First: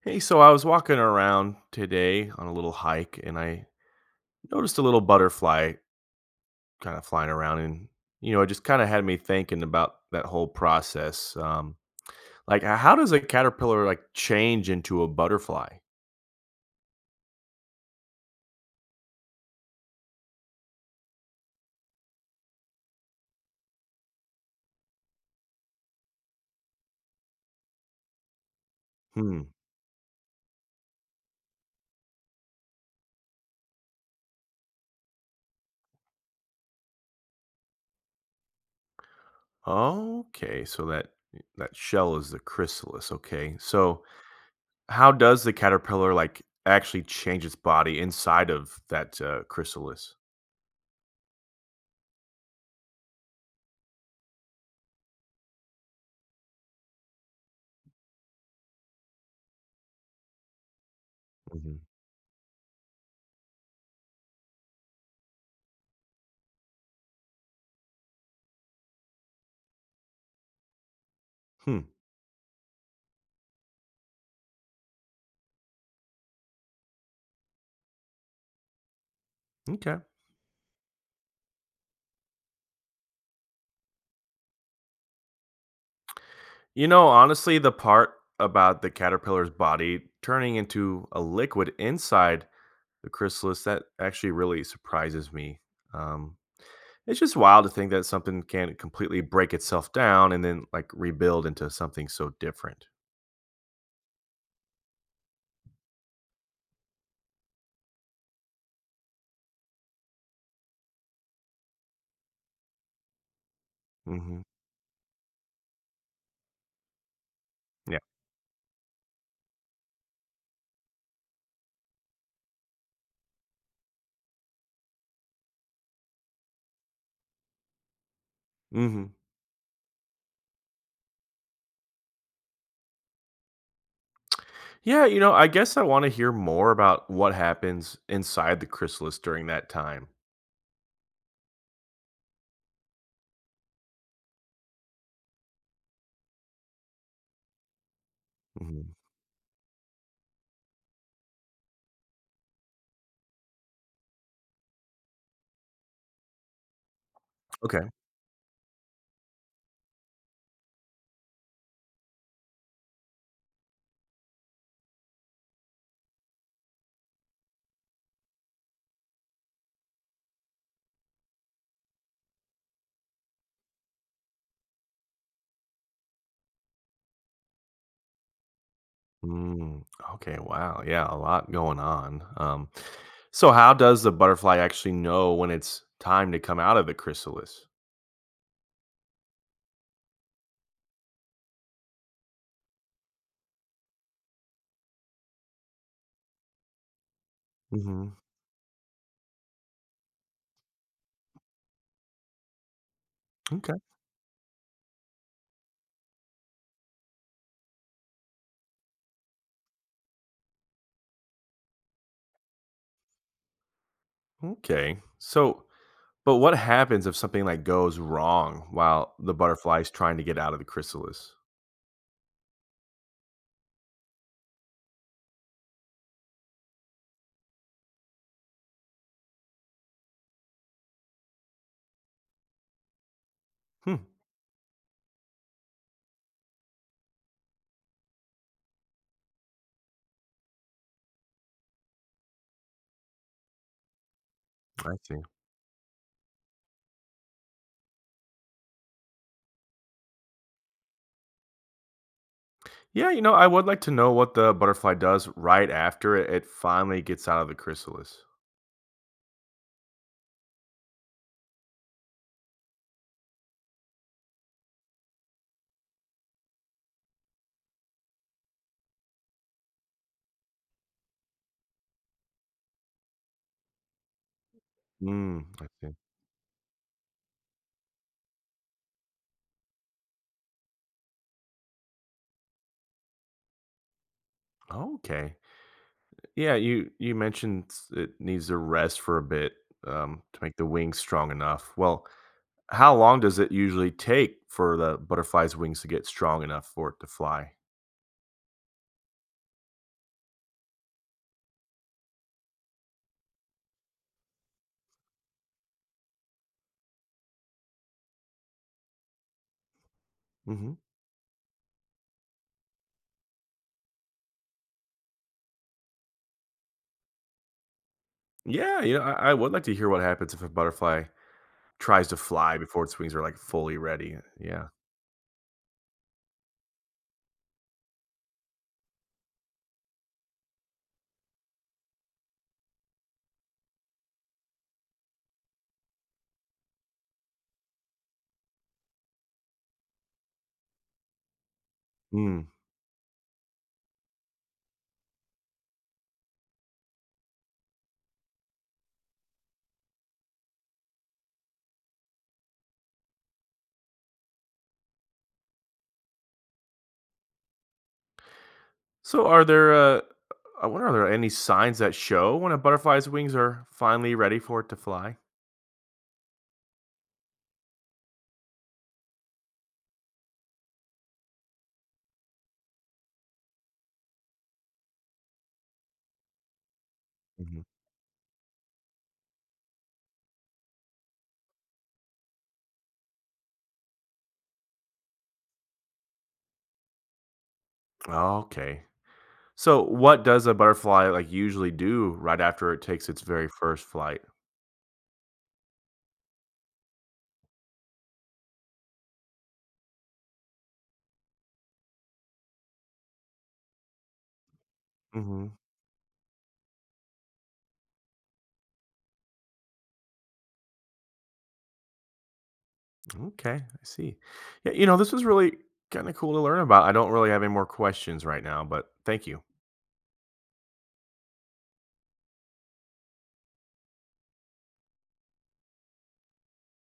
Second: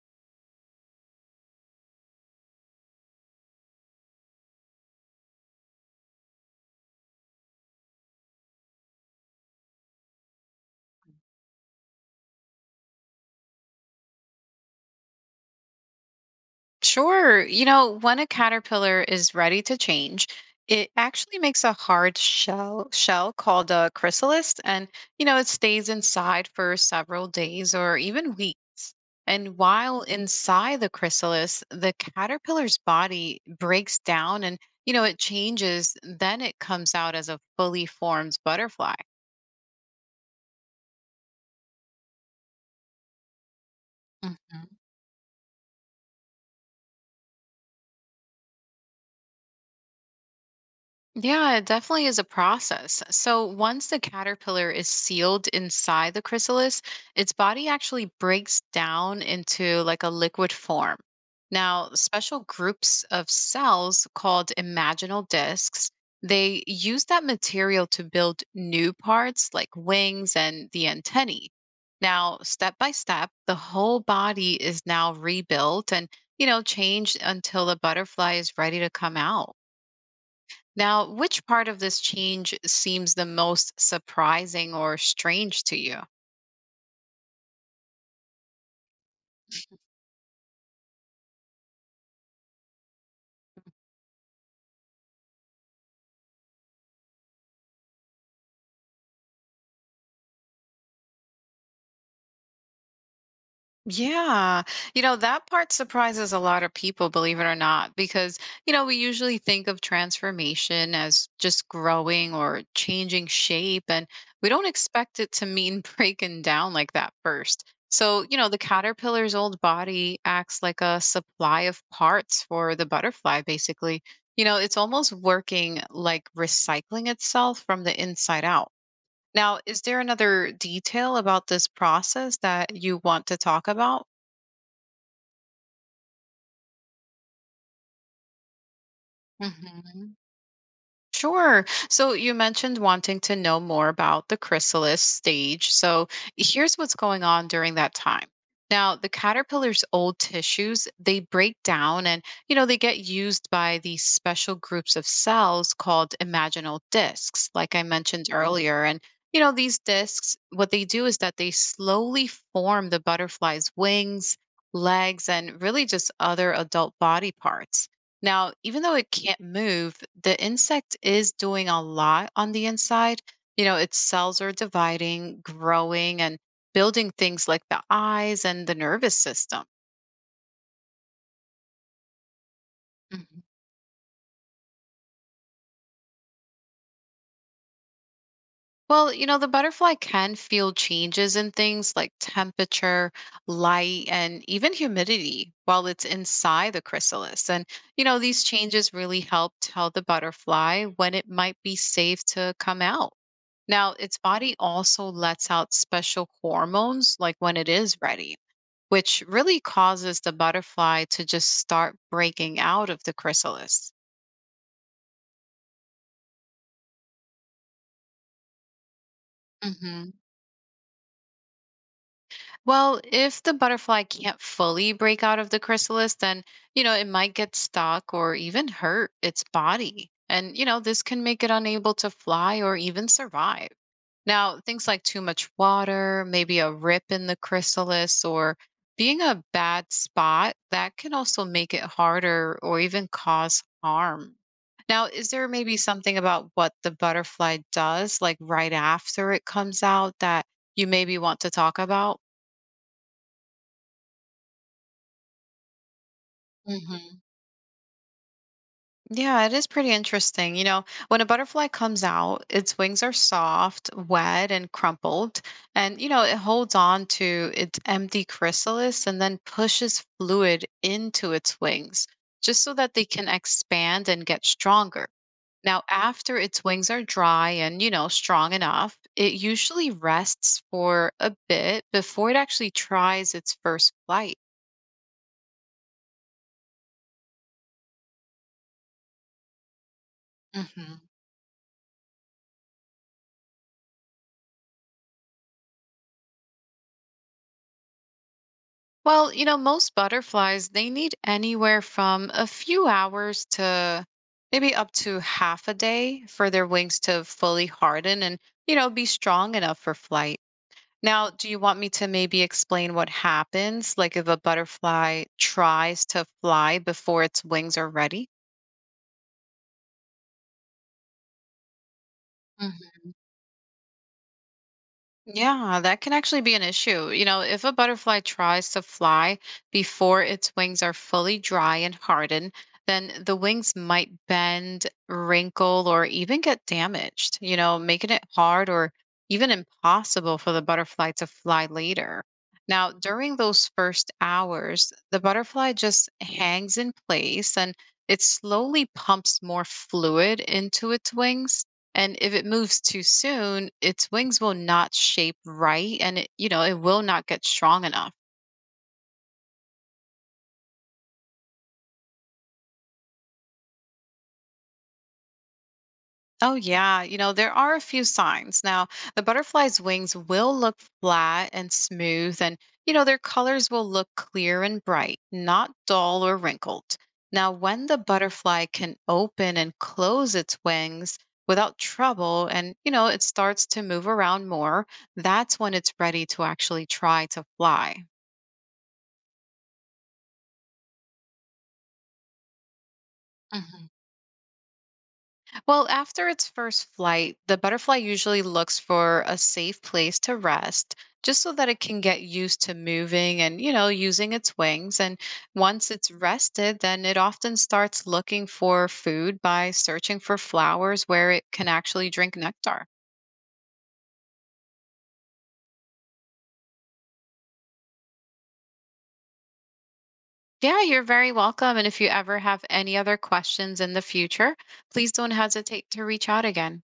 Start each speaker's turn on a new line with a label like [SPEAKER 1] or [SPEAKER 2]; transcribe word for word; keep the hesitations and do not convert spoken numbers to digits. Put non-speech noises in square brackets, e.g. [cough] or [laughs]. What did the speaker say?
[SPEAKER 1] Hey, so I was walking around today on a little hike and I noticed a little butterfly kind of flying around and you know, it just kind of had me thinking about that whole process. Um like h- how does a caterpillar like change into a butterfly?
[SPEAKER 2] Sure. You know, when a caterpillar is ready to change, it actually makes a hard shell shell called a chrysalis and you know, it stays inside for several days or even weeks.
[SPEAKER 1] Hmm.
[SPEAKER 2] And while inside the chrysalis, the caterpillar's body breaks down and you know, it changes, then it comes out as a fully formed butterfly.
[SPEAKER 1] Okay, so that that shell is the chrysalis. Okay. So how does the caterpillar, like, actually change its body inside of that, uh, chrysalis?
[SPEAKER 2] Yeah, it definitely is a process. So once the caterpillar is sealed inside the chrysalis, its body actually breaks down into like a liquid form.
[SPEAKER 1] Mhm.
[SPEAKER 2] Now, special groups of cells called imaginal discs, they use that material to build new parts like wings and the antennae.
[SPEAKER 1] Hmm,
[SPEAKER 2] Now, step by step, the whole body is now rebuilt and, you know, changed until the butterfly is ready to come out.
[SPEAKER 1] m'kay.
[SPEAKER 2] Now, which part of this change seems the most surprising or strange to you?
[SPEAKER 1] You know, honestly, the part about the caterpillar's body turning into a liquid inside the chrysalis, that actually really surprises me. Um, it's just wild to think that something can completely break itself down and then, like, rebuild into something so different.
[SPEAKER 2] Yeah. You know, that part surprises a lot of people, believe it or not, because, you know, we usually think of transformation as just growing or changing shape, and
[SPEAKER 1] Mhm.
[SPEAKER 2] we don't expect it to mean [laughs] breaking down like that first.
[SPEAKER 1] Yeah.
[SPEAKER 2] So, you know, the caterpillar's old body acts like a supply of parts for the butterfly, basically. You know, it's almost working like recycling itself from the inside out.
[SPEAKER 1] Mhm.
[SPEAKER 2] Now, is there another detail about this process that you want to talk about?
[SPEAKER 1] Yeah, you know, I guess I want to hear more about what happens inside the chrysalis during that time.
[SPEAKER 2] Mhm. Sure. So you mentioned wanting to know more about the chrysalis stage. So here's what's going on during that time.
[SPEAKER 1] Mhm.
[SPEAKER 2] Now, the caterpillar's old tissues, they break down and, you know, they get used by these special groups of cells called imaginal discs, like I
[SPEAKER 1] Okay.
[SPEAKER 2] mentioned earlier. And, you know, these discs, what they do is that they slowly form the butterfly's wings, legs, and really just other adult body parts. Now, even though it can't move, the insect is doing a lot on the inside. You know, its cells are dividing, growing, and building things like the eyes and the nervous system.
[SPEAKER 1] Mm, okay. Wow. Yeah, a lot going on. Um, so, how does the butterfly actually know when it's time to come out of the chrysalis?
[SPEAKER 2] Well, you know, the butterfly can feel changes in things like temperature, light, and even humidity while it's inside the chrysalis. And, you
[SPEAKER 1] Hmm
[SPEAKER 2] know, these changes really help tell the butterfly when it might be safe to come out.
[SPEAKER 1] Okay.
[SPEAKER 2] Now, its body also lets out special hormones, like when it is ready, which really causes the butterfly to just start breaking out of the chrysalis.
[SPEAKER 1] Okay. So, but what happens if something like goes wrong while the butterfly is
[SPEAKER 2] hmm
[SPEAKER 1] trying to get out of the chrysalis?
[SPEAKER 2] Well, if the butterfly can't fully break out of the chrysalis, then, you know, it might get stuck or even hurt its body. And, you know, this can make it unable to fly or even survive.
[SPEAKER 1] Hmm.
[SPEAKER 2] Now, things like too much water, maybe a rip in the chrysalis, or being a bad spot, that can also make it harder or even cause harm.
[SPEAKER 1] I
[SPEAKER 2] Now,
[SPEAKER 1] see.
[SPEAKER 2] is there maybe something about what the butterfly does, like right after it comes out, that you maybe want to talk about?
[SPEAKER 1] Yeah, you know, I would like to know what the butterfly does right after it, it finally
[SPEAKER 2] hmm
[SPEAKER 1] gets out of the chrysalis.
[SPEAKER 2] Yeah, it is pretty interesting. You know, when a butterfly comes out, its wings are soft, wet, and crumpled. And, you know, it holds on to its empty chrysalis and then pushes fluid into its wings just so that they can expand and get stronger.
[SPEAKER 1] Mm, I
[SPEAKER 2] Now,
[SPEAKER 1] see.
[SPEAKER 2] after its wings are dry and, you know, strong enough, it usually rests for a bit before it actually tries its first flight.
[SPEAKER 1] Oh, okay. Yeah, you you mentioned s- it needs to rest for a bit um, to make the wings strong enough. Well, how long does it usually take for the butterfly's wings to get strong enough for it to fly?
[SPEAKER 2] Well, you know, most butterflies, they need anywhere from a few hours to maybe up to half a day for their wings to fully harden and, you know, be strong enough for flight.
[SPEAKER 1] Hmm
[SPEAKER 2] Now, do you want me to maybe explain what happens? Like if a butterfly tries to fly before its wings are ready?
[SPEAKER 1] Yeah, you know, I, I would like to hear what happens if a butterfly tries to fly before its wings are like fully ready. Yeah.
[SPEAKER 2] Yeah, that can actually be an issue. You know, if a butterfly tries to fly before its wings are fully dry and hardened, then the wings might bend, wrinkle, or even get damaged, you know, making it hard or even impossible for the butterfly to fly later.
[SPEAKER 1] Mm.
[SPEAKER 2] Now, during those first hours, the butterfly just hangs in place and it slowly pumps more fluid into its wings and if it moves too soon, its wings will not shape right and it, you know, it will not get strong enough.
[SPEAKER 1] So, are there? Uh, I wonder, are there any signs that show when a butterfly's wings are finally ready for it to fly?
[SPEAKER 2] Oh yeah, you know, there are a few signs. Now, the butterfly's wings will look flat and smooth and you know, their colors will look clear and bright, not dull or wrinkled. Now,
[SPEAKER 1] Hmm
[SPEAKER 2] when the butterfly can open and close its wings without trouble and you know, it starts to move around more, that's when it's ready to actually try to fly.
[SPEAKER 1] Okay. So, what does a butterfly like usually do right after it takes its very first
[SPEAKER 2] Mhm.
[SPEAKER 1] flight?
[SPEAKER 2] Well, after its first flight, the butterfly usually looks for a safe place to rest just so that it can get used to moving and, you know, using its wings. And
[SPEAKER 1] Hmm
[SPEAKER 2] once it's rested, then it often starts looking for food by searching for flowers where it can actually drink nectar.
[SPEAKER 1] Okay, I see. Yeah, you know, this was really kind of cool to learn about. I don't really have any more questions right now, but thank you.
[SPEAKER 2] Yeah, you're very welcome. And if you ever have any other questions in the future, please don't hesitate to reach out again.